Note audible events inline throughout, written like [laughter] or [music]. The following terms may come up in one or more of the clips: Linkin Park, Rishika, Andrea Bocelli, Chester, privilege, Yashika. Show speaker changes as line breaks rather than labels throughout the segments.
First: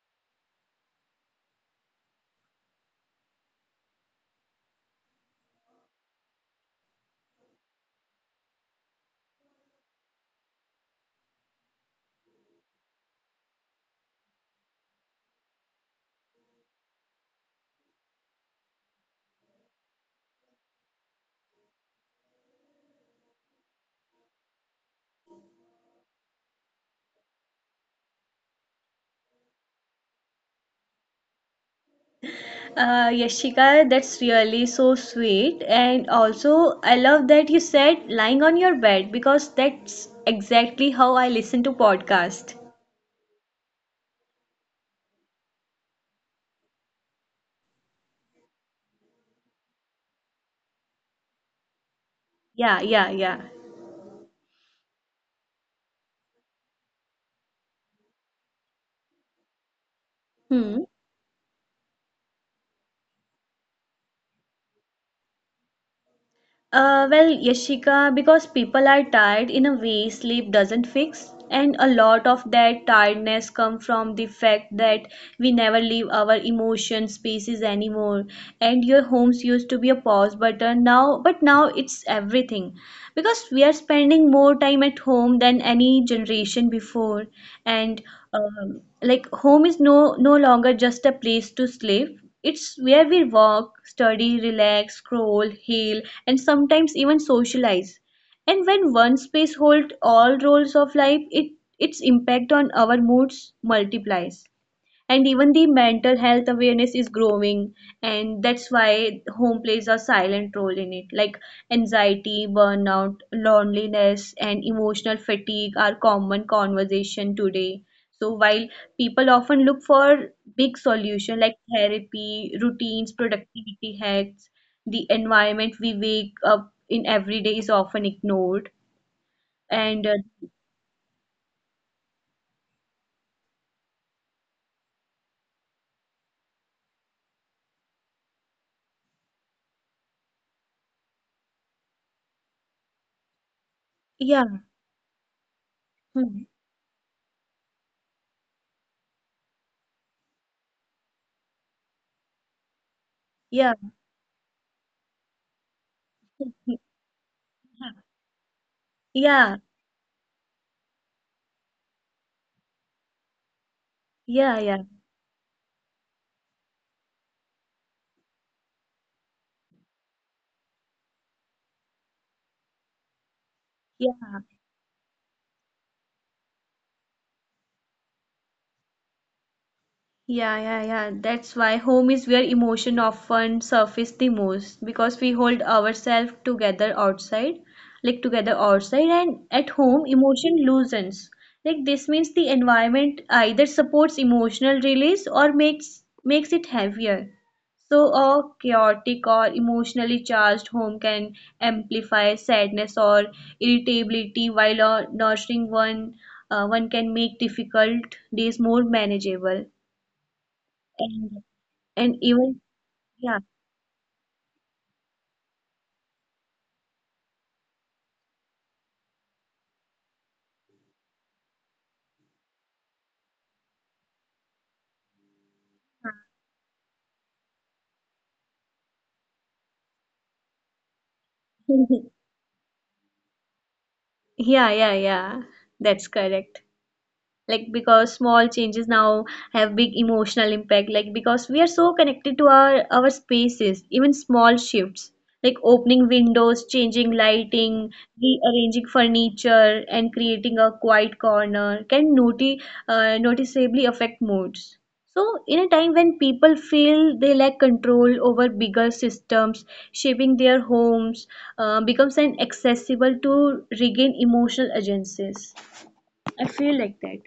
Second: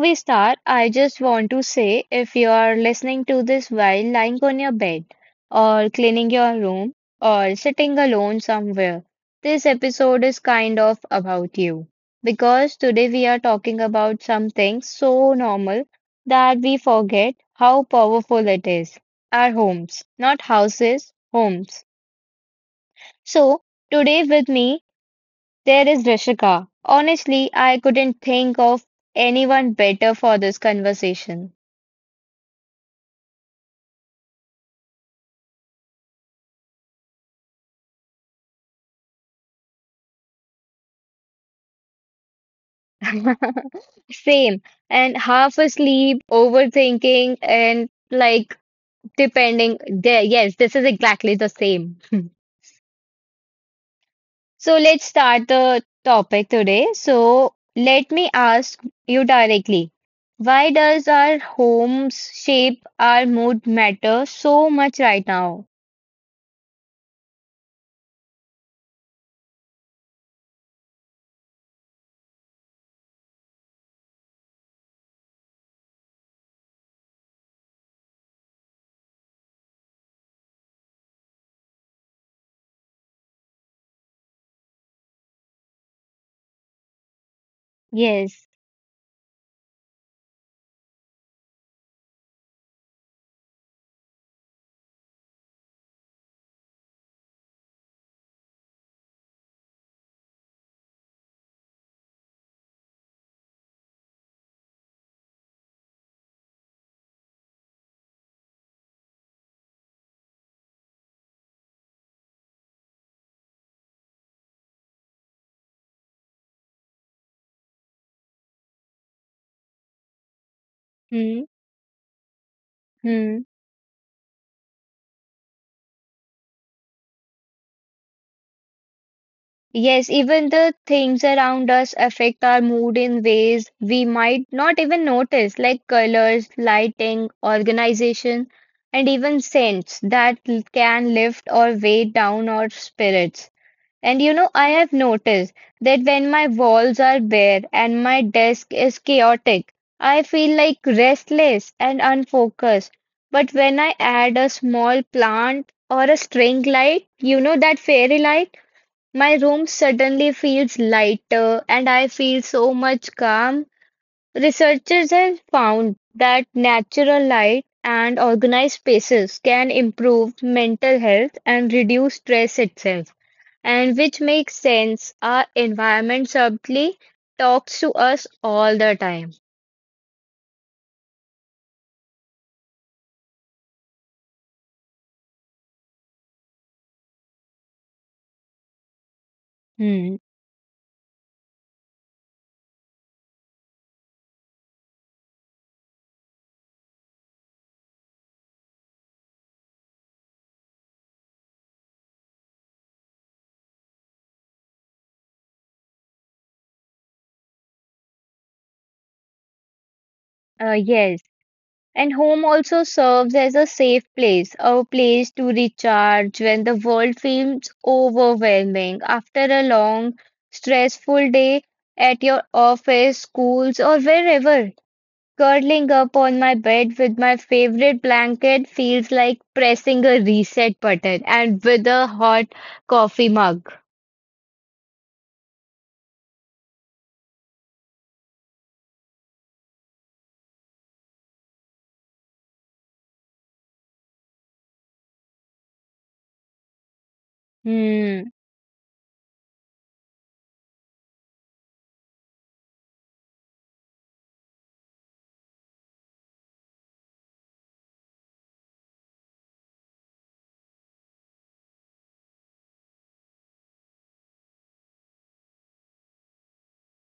we start, I just want to say if you are listening to this while lying on your bed, or cleaning your room, or sitting alone somewhere, this episode is kind of about you. Because today we are talking about something so normal that we forget how powerful it is our homes, not houses, homes. So, today with me there is Rishika. Honestly, I couldn't think of anyone better for this conversation.
Yashika, that's really so sweet. And also, I love that you said lying on your bed because that's exactly how I listen to podcast.
[laughs] Same. And half asleep, overthinking, and like depending. There, yes, this is exactly the same. [laughs]
Yeah, yeah, yeah.
So let's start the topic today. So let me ask you directly. Why
Hmm.
does our homes shape our mood matter so much right now?
Well, Yashika, because people are tired in a way sleep doesn't fix, and a lot of that tiredness come from the fact that we never leave our emotion spaces anymore. And your homes used to be a pause button now, but now it's everything, because we are spending more time at home than any generation before, and
Yes.
like home is no longer just a place to sleep. It's where we work, study, relax, scroll, heal, and sometimes even socialize. And when one space holds all roles of life, it its impact on our moods multiplies, and even the mental health awareness is growing. And that's why home plays a silent role in it, like anxiety, burnout, loneliness, and emotional fatigue are common conversation today. So while people often look for big solution
Hmm.
like therapy, routines,
Hmm.
productivity hacks, the environment we wake up in every day is often ignored. And
Yes, even the things around us affect our mood in ways we might not even notice, like colors, lighting, organization, and even scents that can lift or weigh down our spirits. And you know,
Yeah.
I have noticed that when
Hmm.
my walls are bare and my desk is chaotic, I feel like restless and unfocused. But
Yeah.
when I add a small plant or a string
[laughs]
light, that fairy light. My
Yeah, yeah,
room suddenly feels lighter and I feel so much calm.
yeah,
Researchers have found that natural light and organized spaces can improve mental health and reduce stress itself. And
yeah.
which makes sense, our environment subtly talks to us all the time.
Yeah, yeah, yeah. That's why home is where emotion often surface the most, because we hold ourselves together outside, like together outside, and at home
Hmm.
emotion loosens. Like this means the environment either supports emotional release or makes it heavier. So a chaotic or emotionally charged home can amplify sadness or irritability, while a nurturing one can make difficult days more manageable.
Yes.
And and
And home
even,
also
yeah.
serves as a safe place, a place to recharge when the world feels overwhelming after a long, stressful day at your office, schools, or wherever. Curling up on my bed with my favorite blanket feels like pressing a reset button and with a
[laughs]
hot coffee mug.
Yeah, yeah, yeah. That's correct. Like, because small changes now have big emotional impact. Like because we are so connected to our spaces, even small shifts like opening windows, changing lighting,
Hmm.
rearranging furniture, and creating a quiet corner can noticeably affect moods. So in a time when people feel they lack control over bigger systems, shaping their homes becomes an accessible to regain emotional agencies. I feel like that.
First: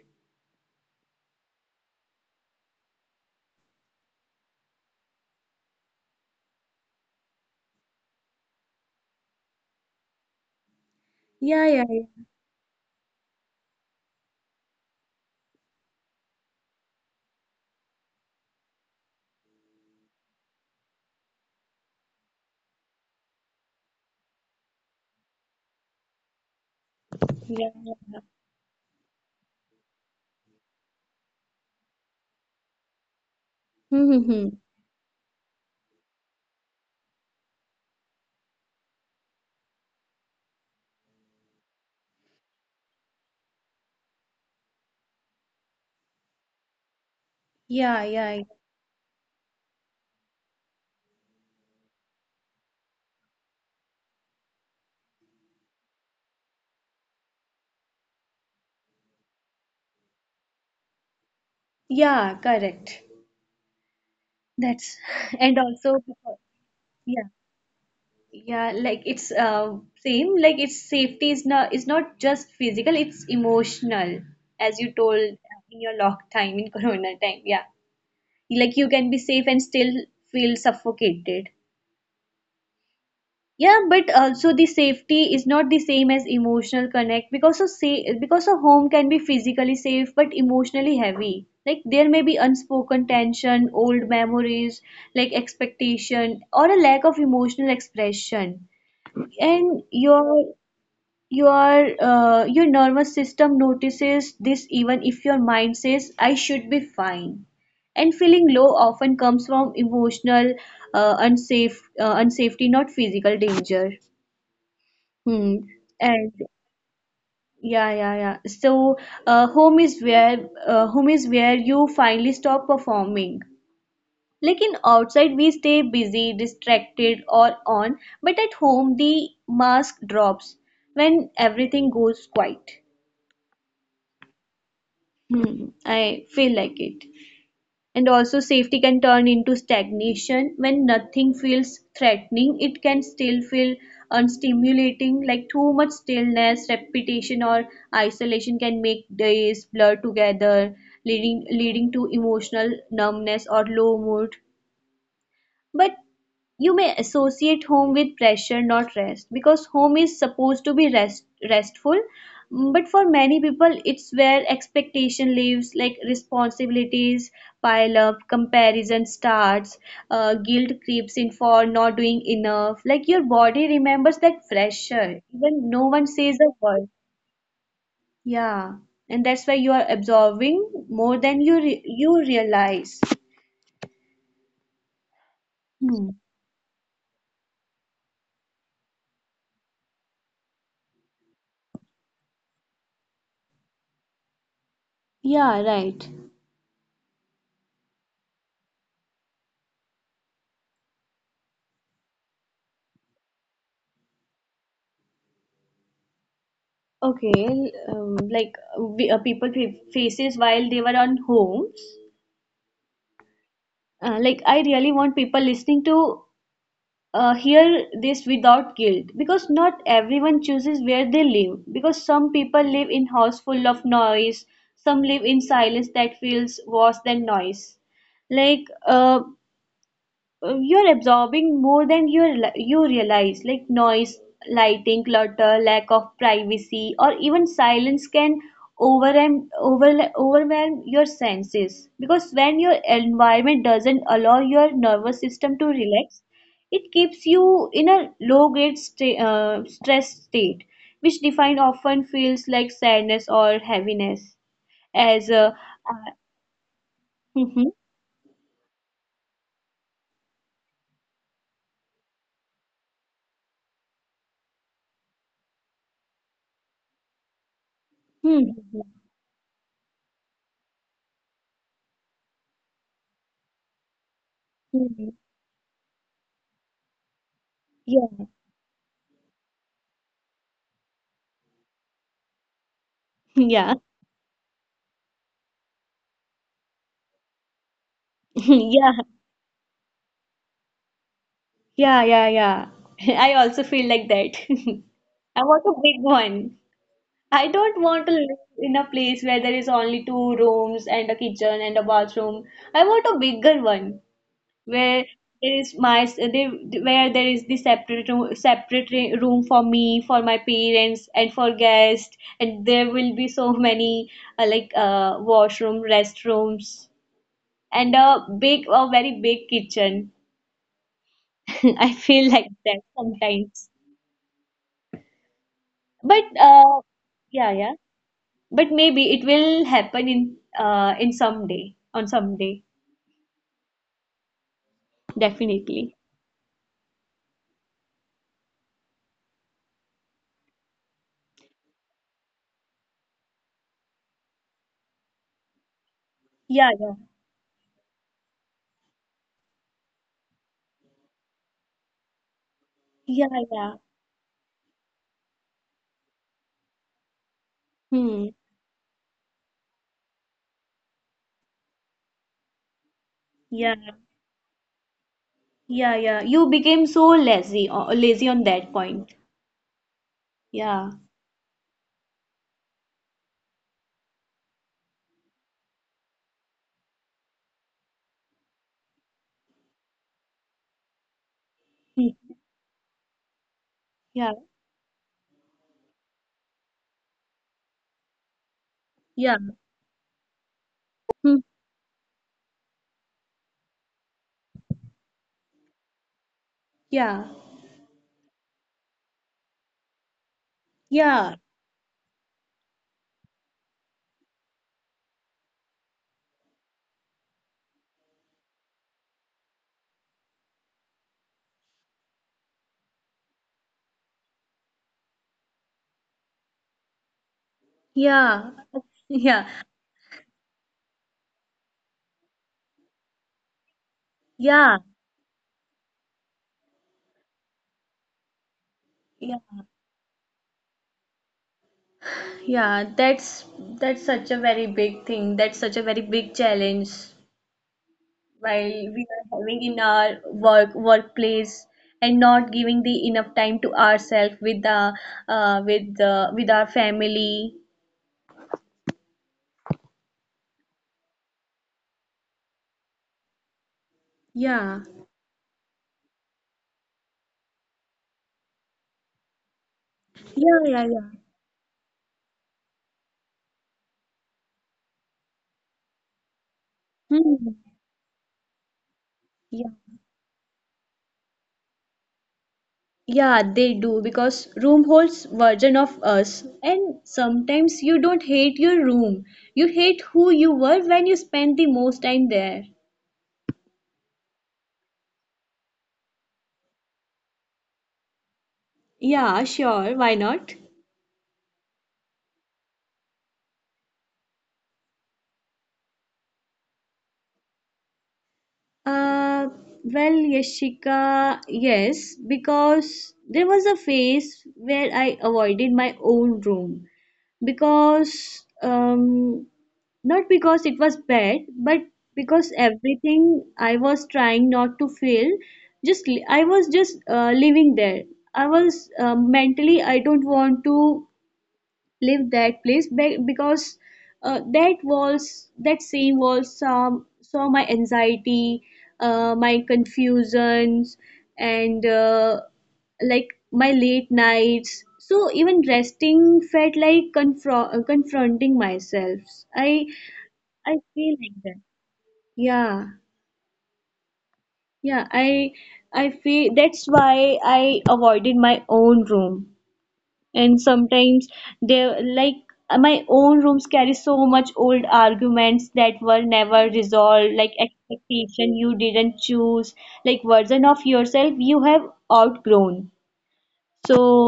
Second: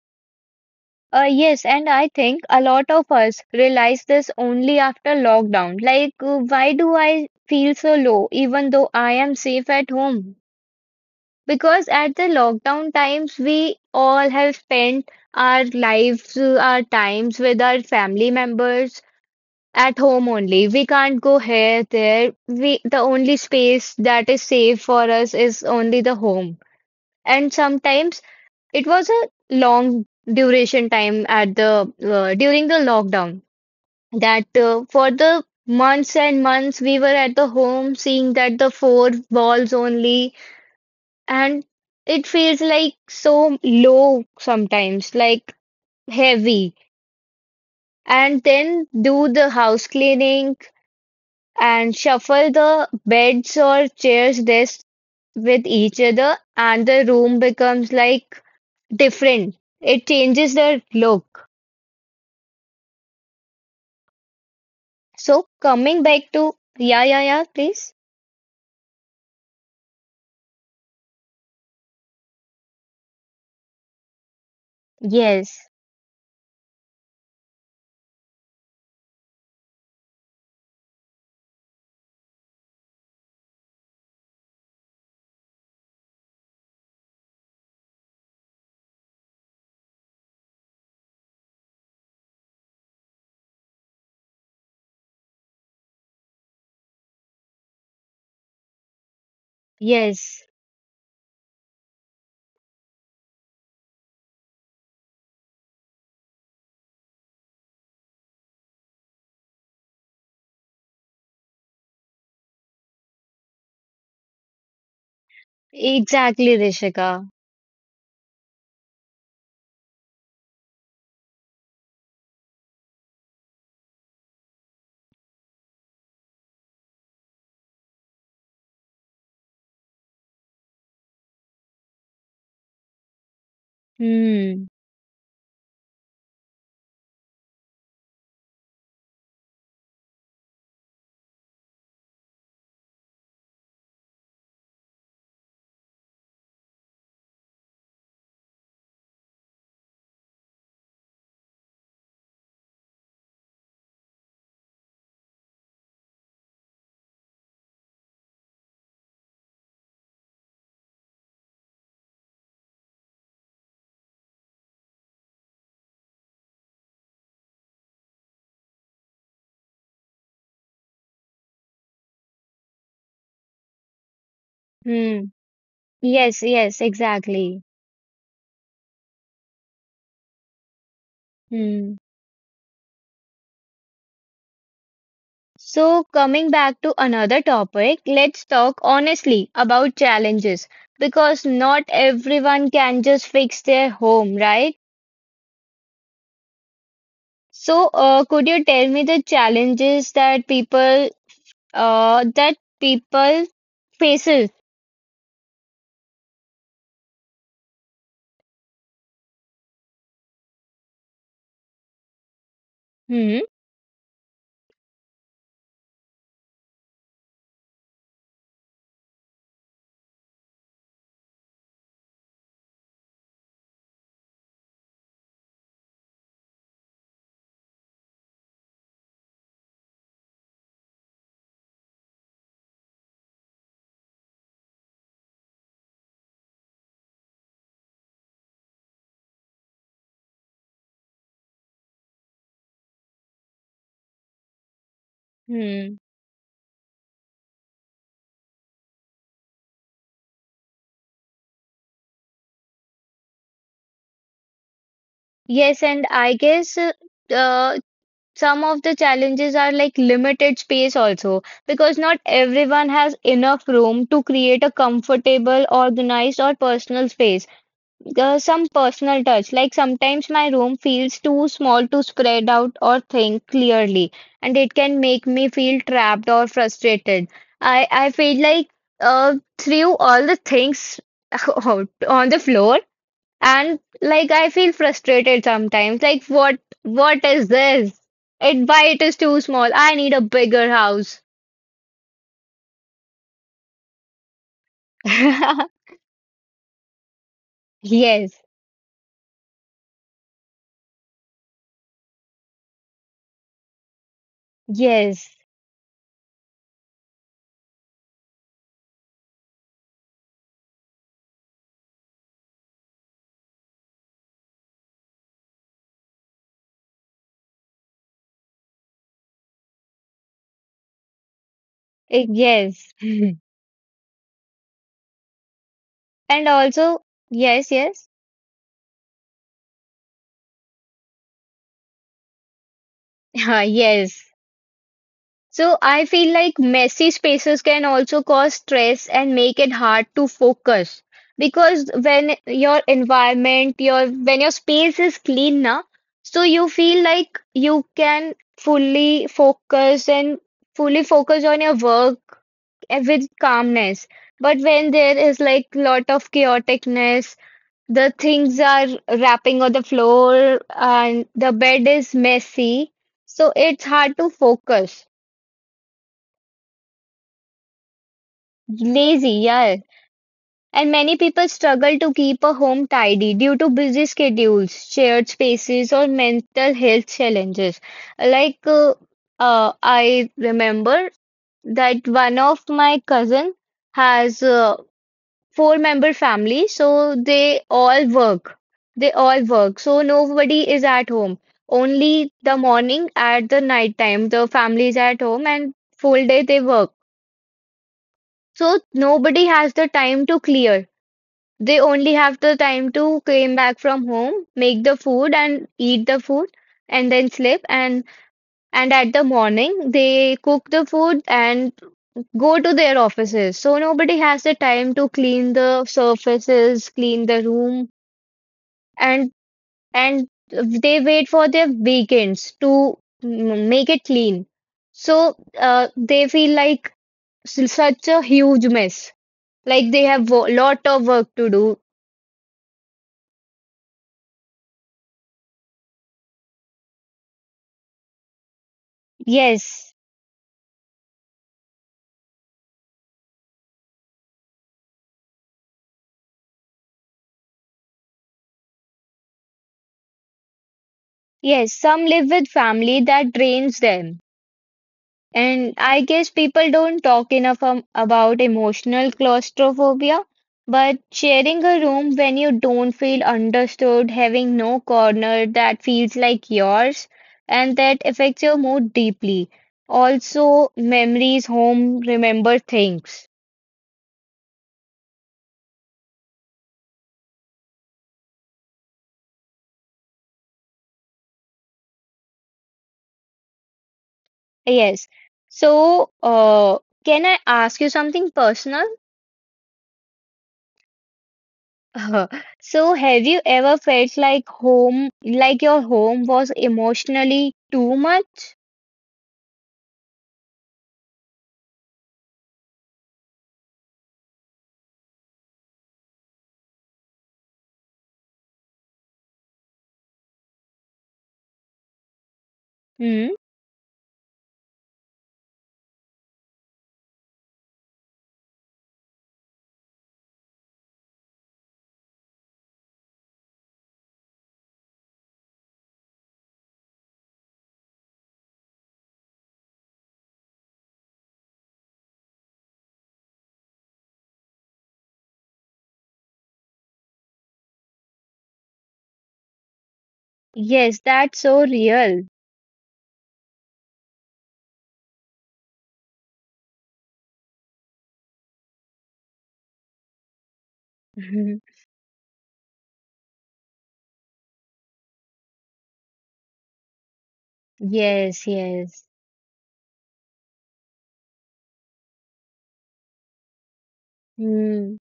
Yes, and I think a lot of us realize this only after lockdown. Like, why do I feel so low even though I am safe at home?
Yeah, yeah,
Because at the lockdown times, we all have spent our lives, our times with our family members at home only. We can't go here, there. We, the only space that is safe for us is only the home. And
yeah, yeah, yeah.
sometimes it was a long duration time at the during the lockdown that
Mm-hmm.
for the months and months we were at the home seeing that the four walls only and it feels like so low sometimes like heavy,
Yeah, yeah,
and
yeah,
then do the house cleaning and shuffle the beds or chairs desk with each other and the room becomes like different. It changes the look.
yeah, correct. That's [laughs]
So
and also
coming back
because—
to, yeah, yeah,
Yeah,
yeah, please.
yeah, like it's same, like it's safety is not just physical, it's emotional, as you told
Yes,
in your lock time in [laughs] Corona time. Yeah, like you can be safe and still feel suffocated. Yeah, but also the safety is not the same as emotional connect, because of say because a home can be physically safe but emotionally heavy. Like there may be unspoken tension, old memories, like expectation or a lack of emotional expression. And
yes,
your nervous system notices this even if your mind says I should be fine. And feeling low often comes from emotional unsafety, not physical danger. Hmm. And
exactly, Rishika.
yeah, yeah, yeah. So, uh, home is where home is where you finally stop performing. Like in outside, we stay busy, distracted, or on, but at home, the mask drops when everything goes quiet.
Hmm,
Hmm. I feel like it. And also safety can turn into stagnation when nothing feels threatening. It can still feel unstimulating, like too much stillness, repetition, or isolation can make days blur together, leading to emotional numbness or low mood. But you may associate home with pressure, not rest, because home is supposed to be restful. But for many people, it's where expectation lives, like responsibilities pile up, comparison starts, guilt creeps in for not doing enough. Like your body remembers that
hmm.
pressure, even no one
Yes,
says a
yes,
word.
exactly.
Yeah, and that's why you are absorbing more than you re
Hmm.
you realize.
So
Hmm.
coming back to another topic, let's talk honestly about challenges because not everyone can just fix their home, right?
Yeah, right.
So, could you tell me the challenges that people, that people faces?
Okay, like people faces while they were on homes.
Hmm,
Like I really want people listening to hear this without guilt, because not everyone chooses where they live. Because some people live in house full of noise, some live in silence that feels worse than noise. Like you're absorbing more than you realize. Like noise, lighting, clutter, lack of privacy, or even silence can overwhelm your senses, because when your environment doesn't allow your nervous system to
hmm.
relax, it keeps you in a low grade stress state, which defined often feels like sadness or heaviness as a
Yes,
uh,
and I guess
[laughs] Hmm.
uh, some of the challenges are like limited space also, because not everyone has enough room to create a comfortable, organized, or personal space.
Hmm,
Some
hmm,
personal touch, like sometimes my room feels too small to spread out or think clearly, and it can
hmm,
make me feel trapped or frustrated. I
yeah.
feel like threw all the things [laughs] out on the floor and
[laughs] Yeah.
like I feel frustrated sometimes. Like what is this? It why
[laughs]
it
Yeah.
is too small. I need a bigger house.
Yeah, yeah, yeah. [laughs] I also feel like that. [laughs] I want
[laughs]
a big one. I don't want to
Yes,
live in a place where there is only two rooms and a kitchen and a bathroom. I want a bigger one where
yes,
there is my there, where there is the separate room, separate room for me, for my parents, and for guests. And there will be so many like washroom, restrooms, and a very big kitchen. [laughs] I
eh,
feel like that
yes. [laughs]
sometimes. But
And
uh,
also,
yeah,
yes,
yeah.
yes.
But maybe it will happen in some day,
[laughs] Yes. So
definitely.
I feel like messy spaces can also cause stress and make it hard to focus because when your environment, your when your space is clean now, so you
Yeah, yeah,
feel like you can fully focus and fully focus on your work eh, with
yeah, yeah.
calmness. But when there is like lot of chaoticness, the
Hmm.
things are wrapping on the floor and the bed is messy, so
Yeah,
it's hard to focus.
yeah, yeah. You became so lazy on that point.
Lazy, yeah. And
Yeah.
many people struggle to keep a home tidy due to busy schedules, shared spaces, or mental health challenges. Like, I remember that
Hmm.
one of my cousin
Yeah,
has a four-member family, so they all work. They all
yeah.
work, so nobody is at home.
Hmm.
Only the morning at the night time, the family is at home, and full day they work.
Yeah,
So nobody has the time to clear.
yeah,
They only have the time to came back from home, make the food and eat the food and then sleep and at the morning they cook the food and go to their offices. So nobody has the time to clean the surfaces, clean the room
yeah,
and
[laughs] yeah,
and they wait for their weekends to make it clean. So
yeah,
they feel like such a huge mess. Like they
yeah.
have a lot of work to do.
Yeah, that's such a very big thing. That's such a very big challenge while we
Yes.
are having in our workplace and not giving the enough time to ourselves with our family.
Yes, some live with family that drains them.
Yeah.
And I guess people don't talk enough about emotional claustrophobia. But
Yeah, yeah,
sharing a
yeah.
room when you don't feel understood, having no corner that feels like yours, and that
Hmm.
affects your mood deeply.
Yeah,
Also, memories, home, remember things.
yeah, they do, because room holds version of us. And sometimes you don't hate your room, you hate who you were when you spent the most time there.
Yes. So, can I ask you something personal?
Yeah, sure. Why not?
[laughs] Uh, So, have you ever felt like home, like your home was emotionally too much?
Uh, well, Yashika, yes, because there was a phase where I avoided my own room, because not because it was bad, but because
Hmm?
everything I was trying not to feel, I was just living there. I was Mentally I don't want to leave that place because that was that same was saw my anxiety, my confusions, and like my late nights, so even resting felt like confronting myself. i
Yes, that's
i
so
feel like
real.
that, yeah, yeah, I feel that's why I avoided my own room. And
[laughs]
sometimes they like, my own rooms carry so much old arguments that were never resolved, like
Yes, yes.
expectation you didn't choose, like version of yourself you have outgrown. So
Hmm.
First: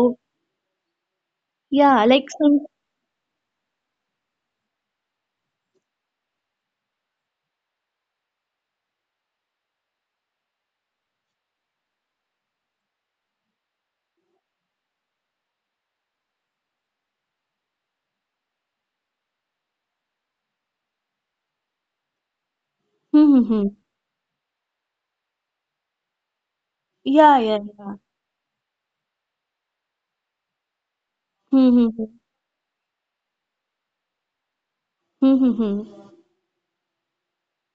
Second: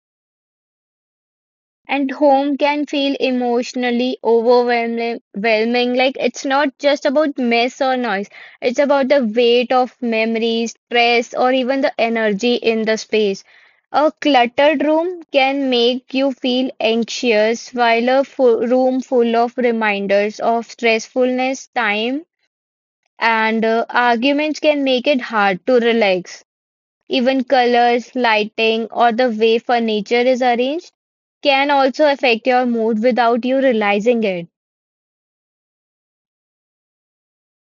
yeah,
And
like
home
some
can feel emotionally overwhelming, overwhelming. Like it's not just about mess or noise, it's about the weight of memories, stress, or even the energy in the space. A cluttered room can make you feel anxious, while a room full of reminders of stressfulness, time,
Hmm, hmm,
and
hmm.
arguments can make it hard to relax.
Yeah,
Even
yeah, yeah.
colors, lighting, or the way furniture is arranged
Hmm,
can
hmm,
also
hmm.
affect your mood without you realizing it.
Hmm, hmm, hmm.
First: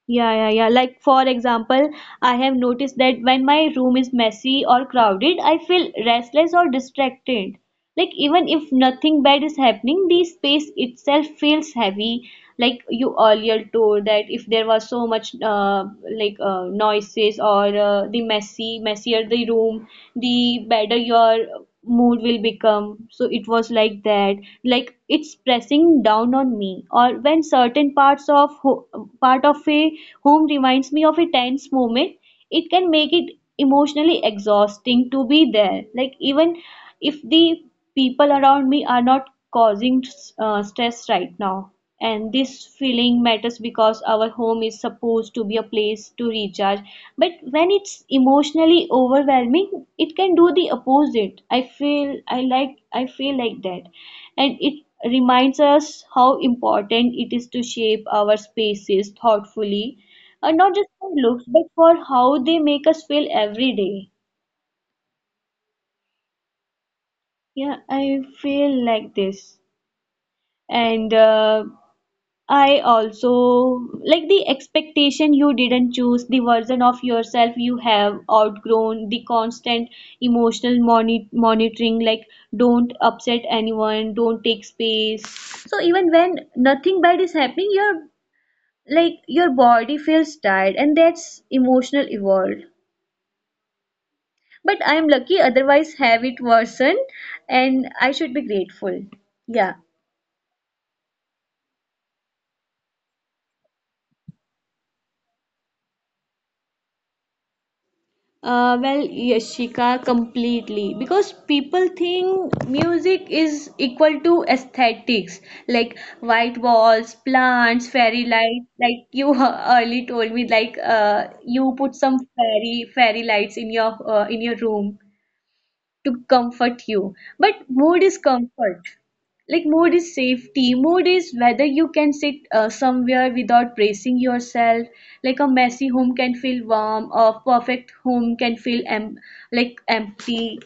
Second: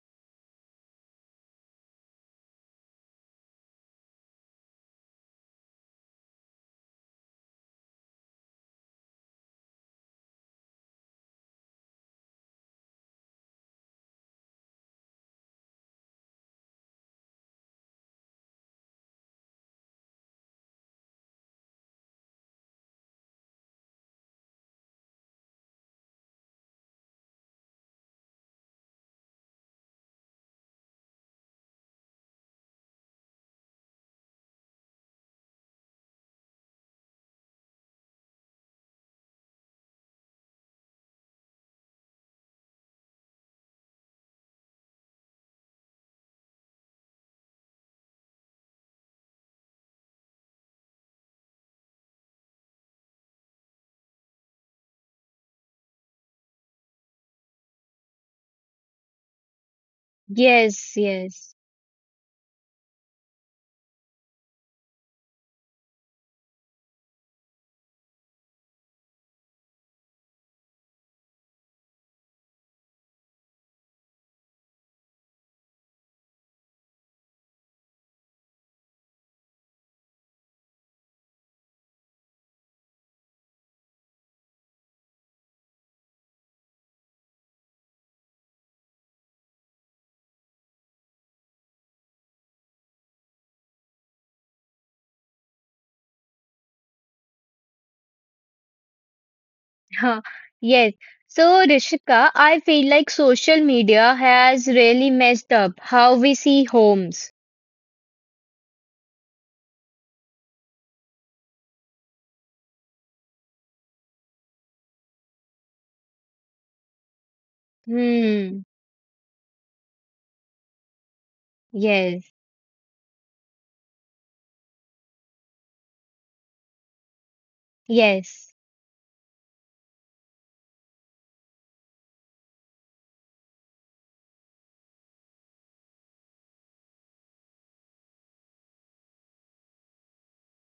Yeah, yeah, yeah. Like for example, I have noticed that when my room is messy or crowded, I feel restless or distracted. Like even if nothing bad is happening, the space itself feels heavy. Like you earlier told that if there was so much like noises, or the messy messier the room, the better your mood will become, so it was like that. Like it's pressing down on me, or when certain part of a home reminds me of a tense moment, it can make it emotionally exhausting to be there, like even if the people around me are not causing stress right now. And this feeling matters, because our home is supposed to be a place to recharge, but when it's emotionally overwhelming, it can do the opposite, I feel. I feel like that. And it reminds us how important it is to shape our spaces thoughtfully, not just
Yes,
for looks
yes.
but for how they make us feel every day. Yeah, I feel like this. And I also, like, the expectation you didn't choose, the version of yourself you have outgrown, the constant emotional monitoring, like don't upset anyone, don't take space. So even when nothing bad is happening, your like your body feels tired, and that's emotional evolved. But I am lucky, otherwise have it worsened, and I should be grateful. Yeah.
[laughs] Huh, Yes. So, Rishika, I feel like social media has really messed up how we see homes.
Well, Yashika, completely. Because people think music is equal to aesthetics, like white walls, plants, fairy light.
Hmm.
Like you [laughs] early told me, like you put some
Yes,
fairy lights in your room to comfort you. But mood is
yes.
comfort. Like mood is safety. Mood is whether you can sit somewhere without bracing yourself. Like a messy home can feel warm, a perfect home can feel empty.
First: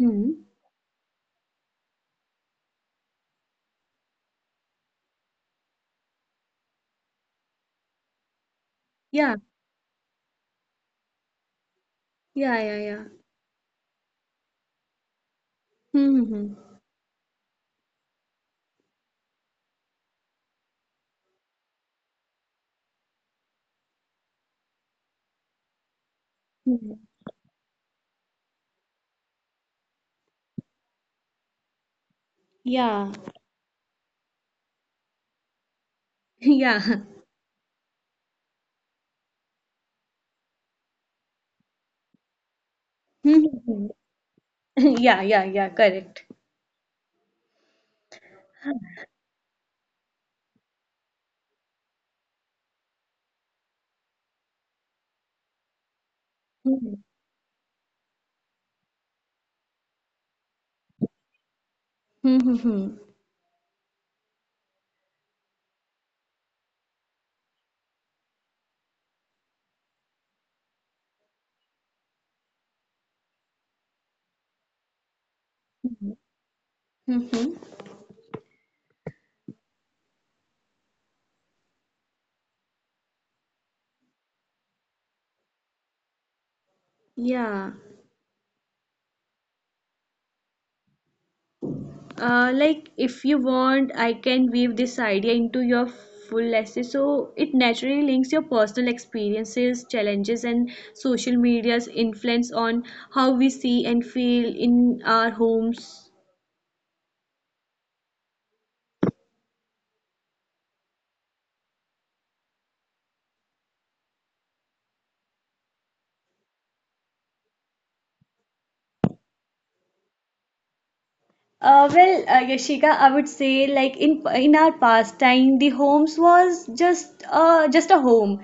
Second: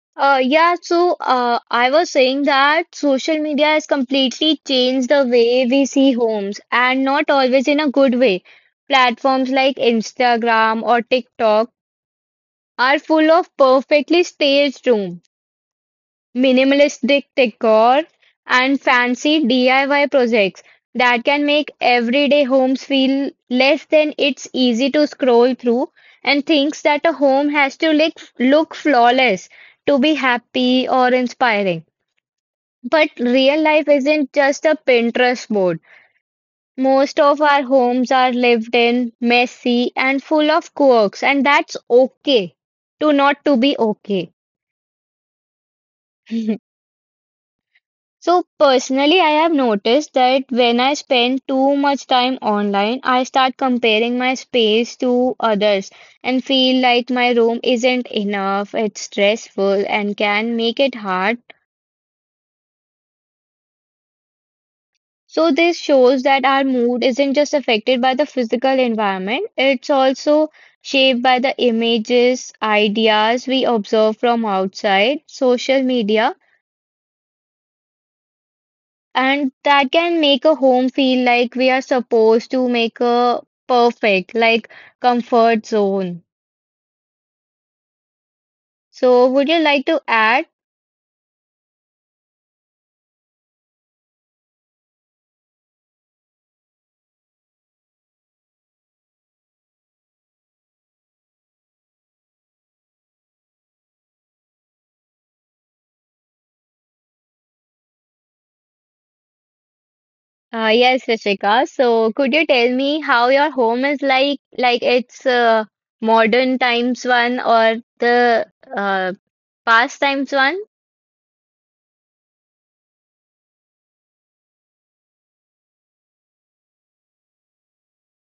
Hmm.
I was saying that social media has completely changed the way we see homes and not always in a good way.
Yeah.
Platforms like Instagram or TikTok
Yeah. Yeah.
are
Yeah.
full of perfectly staged rooms,
Hmm. Hmm,
minimalistic decor, and fancy DIY projects that can make everyday homes feel less than it's easy to scroll through and thinks
hmm.
that a
Hmm.
home has to look flawless to be happy or inspiring. But
Yeah.
real
[laughs]
life isn't just a Pinterest board. Most
Yeah.
of our homes are lived in, messy, and full of quirks, and that's okay to not to
Hmm,
be
hmm, hmm.
okay.
[laughs] Yeah. Yeah. Yeah. Correct.
[laughs] So personally, I have noticed that when I spend too much time online, I start comparing my space to others and feel like
Hmm.
my room isn't enough, it's stressful and can make it hard.
Hmm. Hmm. Hmm.
So this shows that our mood isn't just affected by the physical environment, it's also shaped by the images, ideas we observe from outside, social
Hmm.
media.
Hmm. Hmm.
And that can make a home feel like we are supposed to make a perfect, like comfort zone.
Yeah.
So, would you like to add?
Like if you want, I can weave this idea into your full essay, so it naturally links your personal experiences, challenges, and social media's influence on how we see and feel in our homes.
Yes, Rishika. So, could you tell me how your home is like? Like it's modern times one or the uh, past times one?
Well, Yashika, I would say like in our past time, the homes was just a home.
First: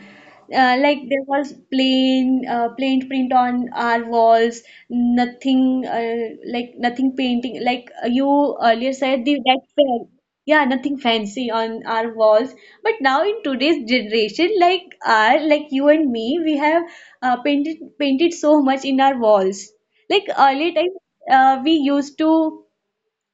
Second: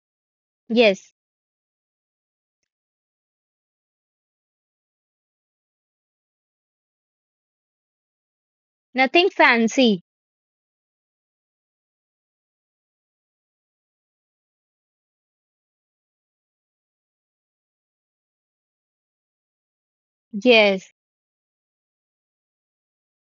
Like
Yes,
there was plain print on our walls, nothing like nothing painting. Like you earlier said,
nothing
the that fair,
fancy.
yeah, nothing fancy on our walls. But now in today's generation, like our like you and me, we have painted so much in our walls. Like earlier time,
Yes.
we used to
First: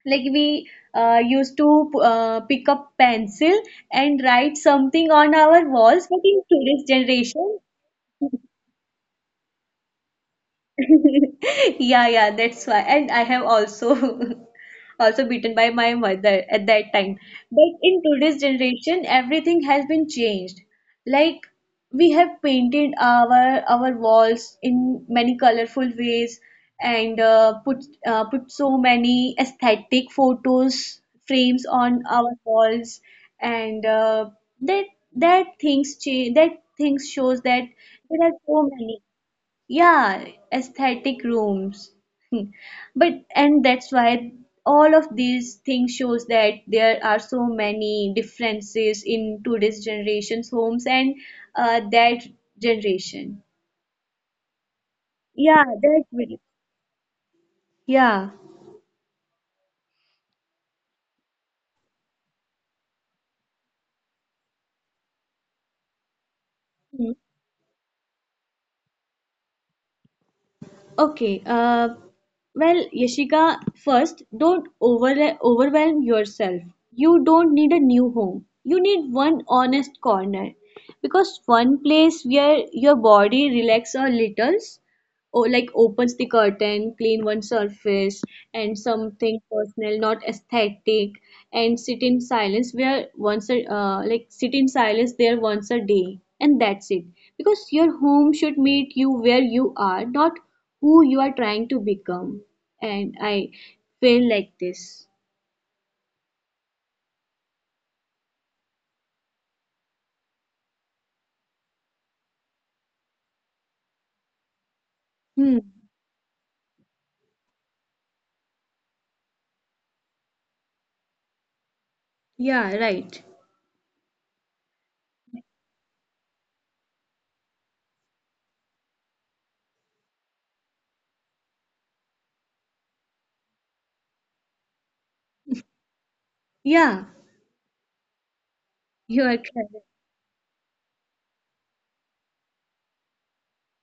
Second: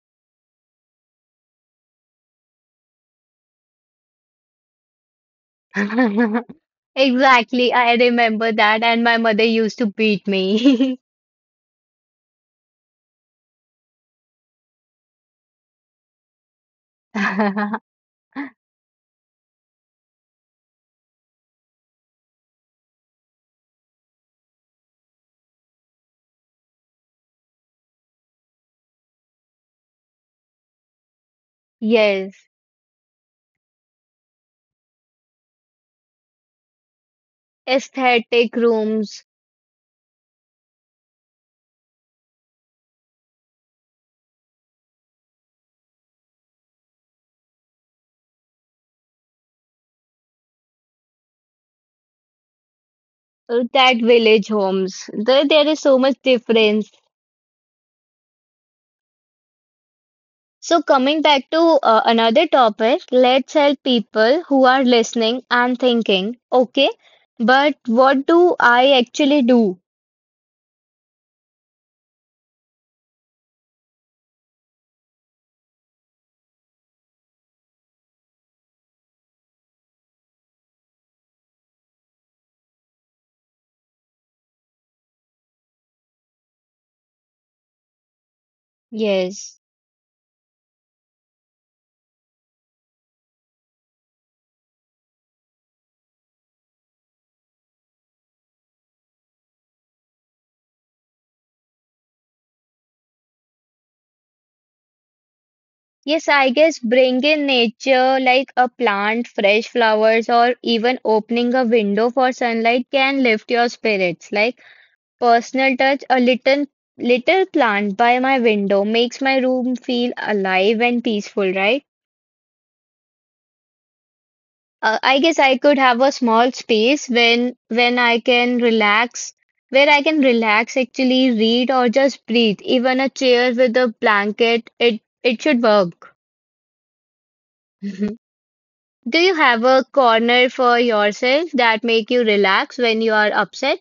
like we used to pick up pencil and write something on our walls but in
[laughs]
today's generation
Exactly. I remember that, and my mother used to beat me.
[laughs] Yeah, yeah, that's why. And I have also [laughs] also beaten by my mother at that time. But
[laughs]
in today's generation, everything has been changed. Like we have painted our walls in many colorful ways and put put so many aesthetic photos frames on our
Yes.
walls and that that things change that things shows that there are
Aesthetic
so many
rooms,
yeah aesthetic rooms but and that's why all of these things shows that there are so many differences in today's generation's homes and that generation
that village homes. There,
yeah
there is so
that
much
will
difference.
yeah.
So, coming back to another topic, let's help people who are listening and thinking, okay,
Mhm.
but what do I actually do?
Okay, well Yashika, first don't overwhelm yourself. You don't need a new home, you need one honest corner, because one place where your body relax a little. Oh, like opens the curtain, clean one surface, and something
Yes.
personal, not aesthetic, and sit in silence where once a like sit in silence there once a day, and that's it. Because your home should meet you where you are, not who you are trying to become. And I feel like this.
Yes, I guess bring in nature like a plant, fresh flowers, or even opening a window for sunlight can lift your spirits. Like,
Hmm.
personal touch, a little plant by my window makes my room feel alive and peaceful, right?
Yeah. Right.
I guess I could have a small space when I can relax, where I can relax, actually read or just breathe. Even a chair with a blanket, it should work.
Yeah.
[laughs] Do
You are
you have
correct.
a corner for yourself that make you relax when you are upset?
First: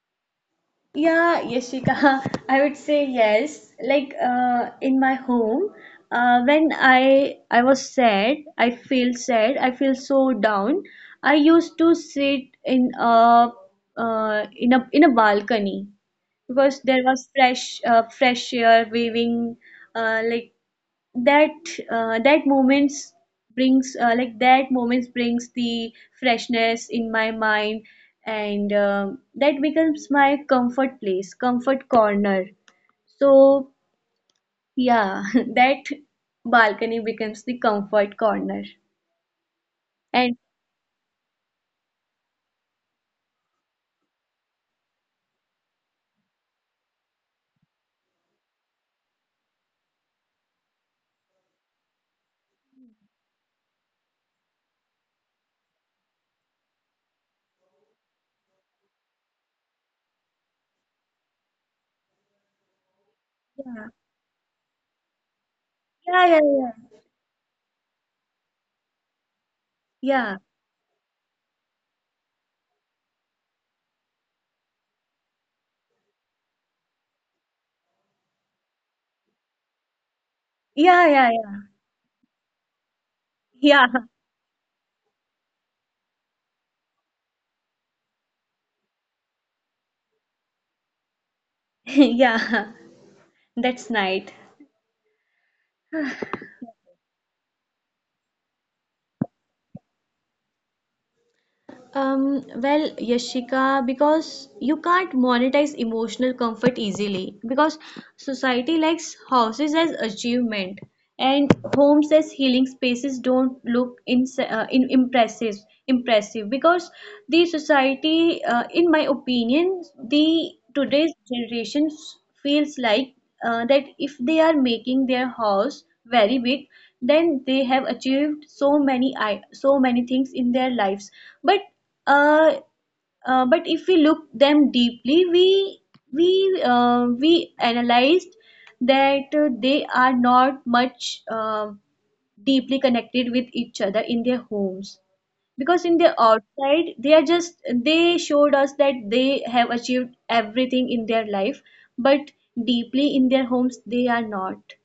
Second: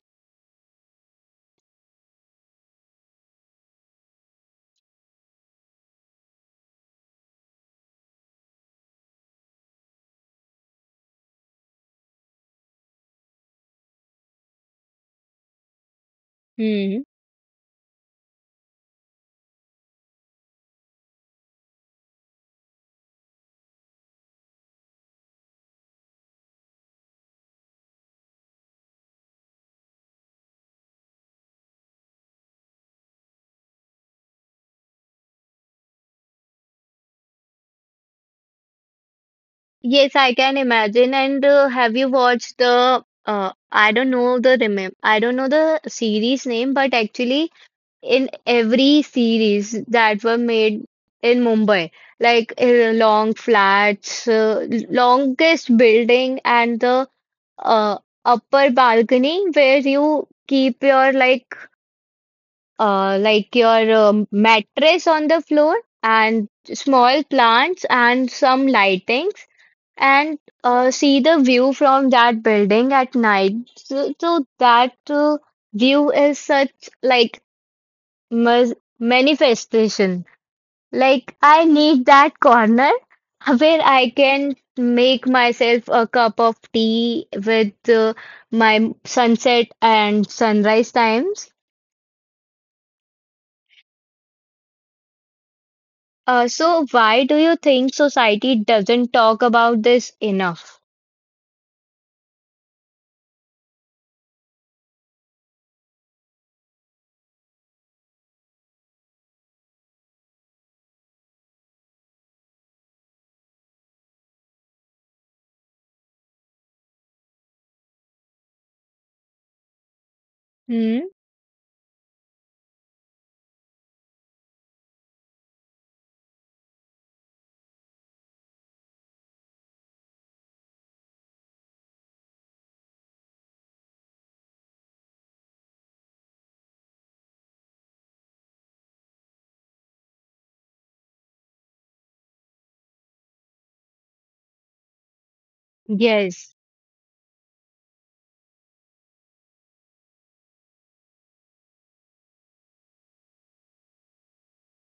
Yeah, Yashika, [laughs] I would say yes. Like in my home, when I was sad, I feel so down. I used to sit in a in a in a balcony because there
Hmm.
was fresh fresh air waving like that that moments brings like that moments brings the freshness in my mind and that becomes my comfort place, comfort corner. So yeah, [laughs] that balcony becomes the comfort corner.
Yes, I
And
can imagine. And have you watched the I don't know the remem I don't know the series name, but actually in every series that were made in Mumbai, like long flats, longest building, and the uh, upper balcony where you keep your like
yeah,
your mattress on the floor
yeah, yeah,
and small plants and some lightings
yeah,
and see the view from that building at night. So, so that view is such like mas- manifestation.
yeah, yeah,
Like
yeah,
I need that corner [laughs] where
yeah.
I can make myself a cup of tea with my sunset and sunrise times.
[laughs] Yeah, that's night.
So, why do you think society doesn't talk about this enough?
Well, Yashika, because you can't monetize emotional comfort easily, because society likes houses as achievement and homes as healing spaces don't look in impressive because the society in my opinion, the
Hmm?
today's generation feels like that if they are making their house very big, then they have achieved so many so many things in their lives. But uh, but if we look them deeply, we we analyzed that they are not much deeply connected with each other in their homes. Because in the
Yes.
outside, they are just they showed us that they have achieved everything in their life, but deeply in their homes they are not.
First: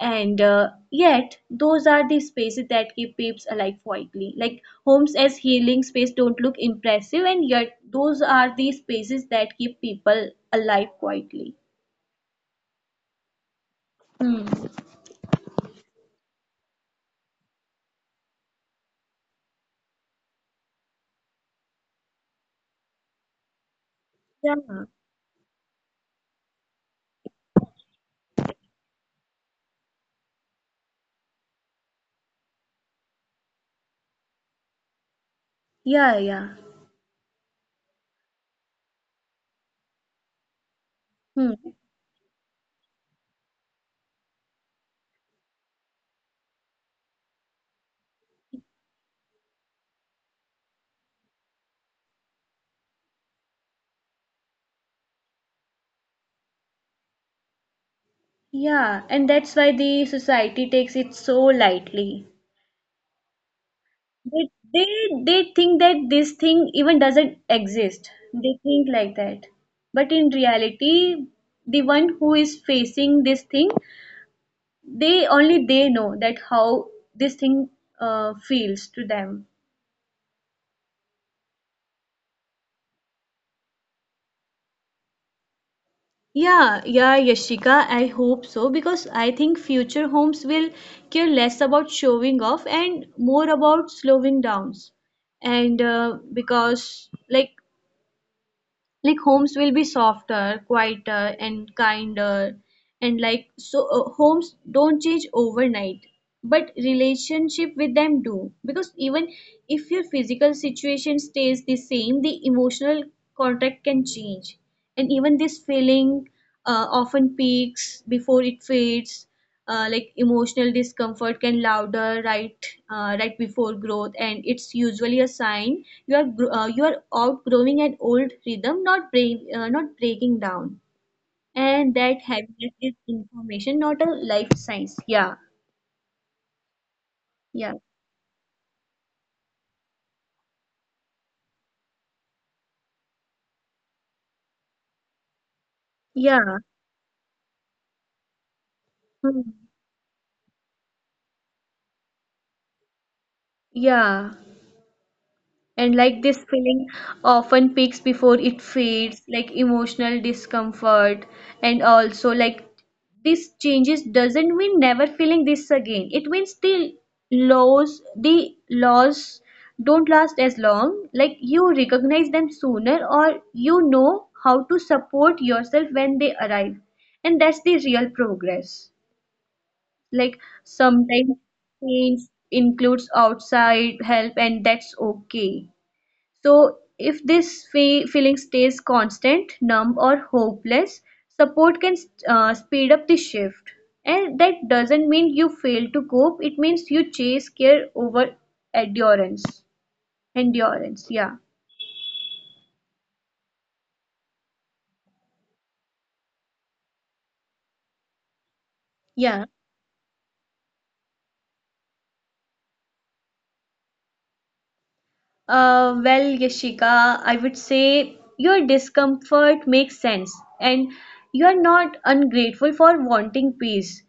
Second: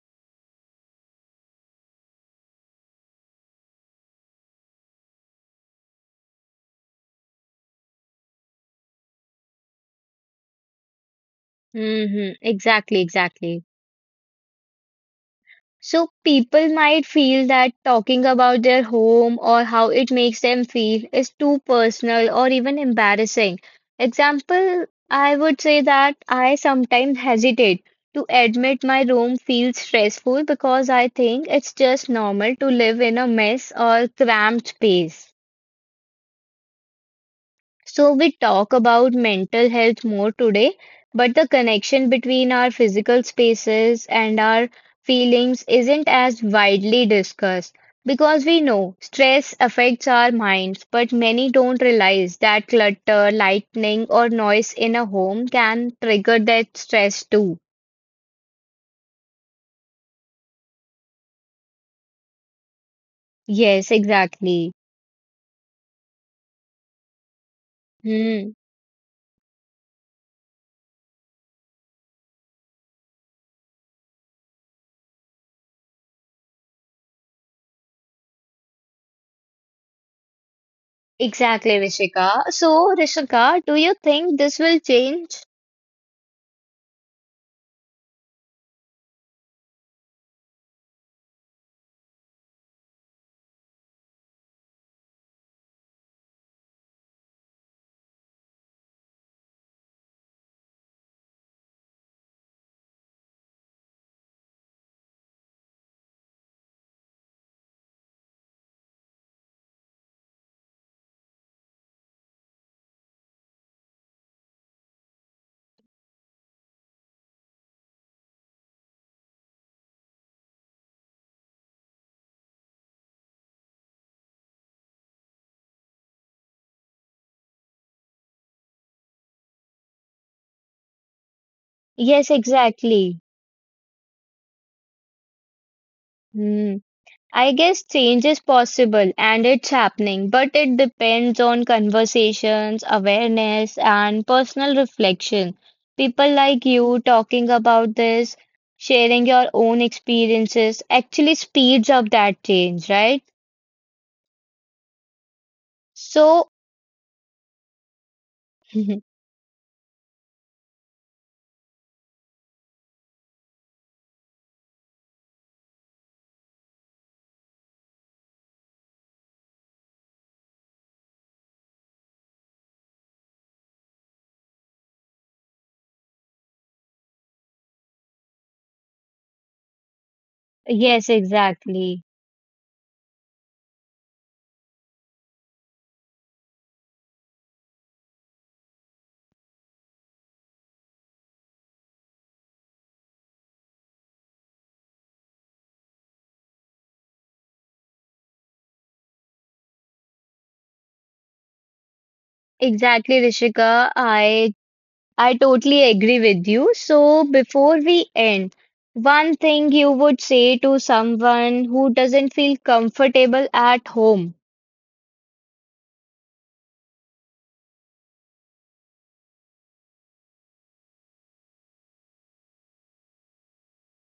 And yet those are the spaces that keep peeps alive quietly, like homes as healing space don't look impressive, and yet those are the spaces that keep people alive quietly.
Hmm. Exactly, exactly.
Hmm.
So people might feel that talking about their home or how it makes them feel is too personal or even embarrassing.
Yeah,
Example, I would say that I sometimes hesitate to admit my room feels stressful because I think it's just normal to live in a mess or cramped space.
yeah, yeah.
So we talk about mental health more today, but the
Hmm.
connection between our physical spaces and our feelings isn't as widely discussed because we know stress affects our minds, but many don't realize that clutter, lightning, or noise in a home can trigger that stress too.
Yeah, and that's why the society takes it so lightly.
Yes,
They,
exactly.
they think that this thing even doesn't exist.
Hmm.
They think like that. But in reality, the one who is facing this thing, they only they know that how this thing feels to them.
Exactly, Rishika. So, Rishika, do you think this will change?
Yeah, yeah, Yashika, I hope so, because I think future homes will care less about showing off and more about slowing downs. And because, like homes will be softer, quieter, and kinder. And like so homes don't change overnight, but relationship with them do, because even if your physical situation stays the same, the emotional contract can change. And even this feeling often peaks before it fades. Like emotional discomfort can louder right right before growth, and it's usually a sign you are outgrowing an old rhythm, not breaking down. And that
Yes,
happiness is
exactly.
information, not a life science. Yeah,
Hmm. I
yeah,
guess change is possible and it's happening, but it depends on conversations, awareness, and personal reflection. People
yeah.
like you talking about this, sharing
Hmm.
your own experiences actually speeds up that change, right?
Yeah. And like this
So,
feeling often peaks before it
[laughs]
fades, like emotional discomfort, and also like this changes doesn't mean never feeling this again. It means the lows, the loss don't last as long. Like you recognize them sooner, or you know how to support yourself when they arrive, and that's the real progress. Like
yes,
sometimes
exactly.
change includes outside help, and that's okay. So, if this feeling stays constant, numb, or hopeless, support can speed up the shift. And that doesn't mean you fail to cope, it means you chase care over endurance. Endurance, yeah.
Exactly, Rishika. I totally agree with you. So, before we end, one
Yeah.
thing you would say to someone who doesn't feel comfortable at home.
Well, Yashika, I would say your discomfort makes sense, and you are not ungrateful for wanting peace.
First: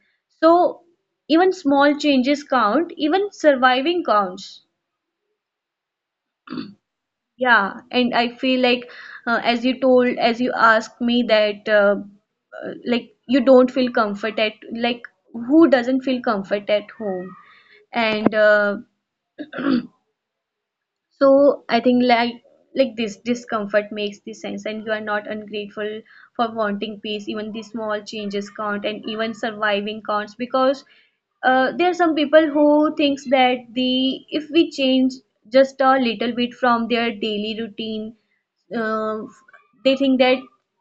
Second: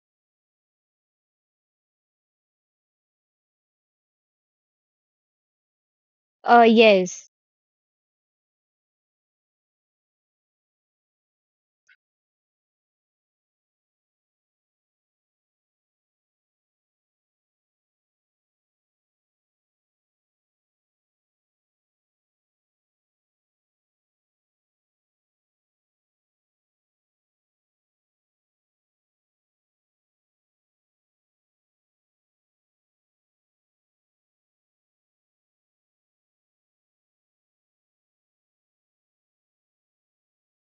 So, even small changes count, even surviving counts.
Yes,
Yeah, and I feel like as you told, as you asked me that like you don't feel comfort at like who doesn't feel comfort at home? And so I think like this discomfort makes the sense, and you are not ungrateful for wanting peace, even the small changes count and even surviving counts. Because there are some people who thinks that the if we change just a little bit from their daily routine, uh, they think that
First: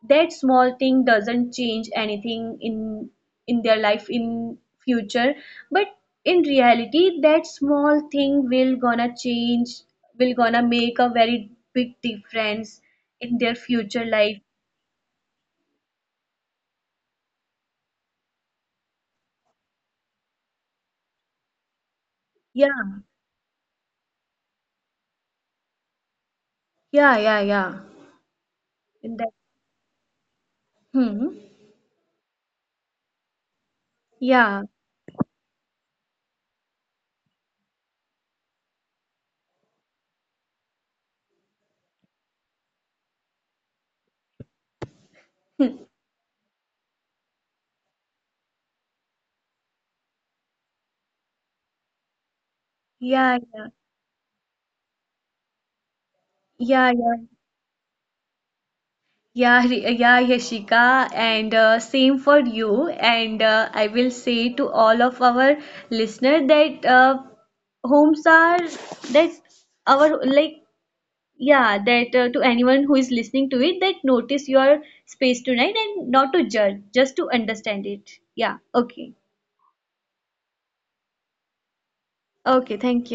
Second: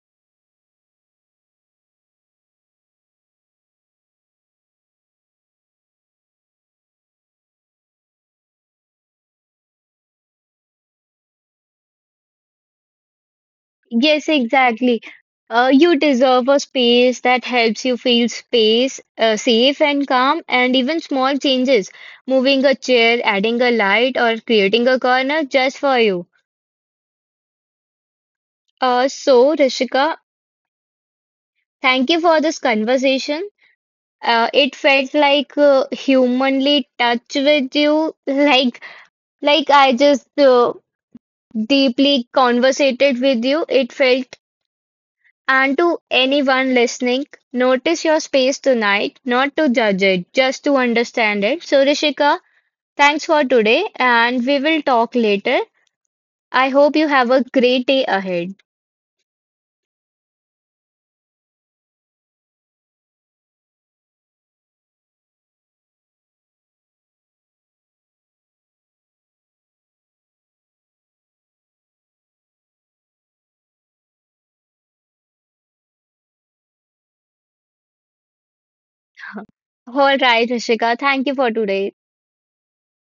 that small thing doesn't change anything in their life in future. But in reality, that small thing will gonna change, will gonna make a very big difference in their future
yes,
life.
exactly. You deserve a space that helps you feel space, safe and calm, and even small changes, moving a
Yeah,
chair, adding a light, or creating a corner just for you.
yeah, yeah, yeah.
Uh,
In that.
so, Rishika,
Hmm.
thank you for this conversation.
Yeah,
It felt like humanly touch with you, [laughs] like I just deeply conversated with you. It felt, and to anyone listening, notice your space tonight, not to judge it, just to understand it. So Rishika, thanks
yeah,
for
yeah,
today, and we will talk later. I
yeah,
hope you
yeah.
have a great day ahead.
Yeah, yeah, Yashika, and same for you. And I will say to all of our listener that homes are that our like yeah that to anyone who is listening to it, that notice your space tonight and not to judge, just to understand it. Yeah. Okay.
[laughs] All right, Rishika, thank you for today.
Okay. Thank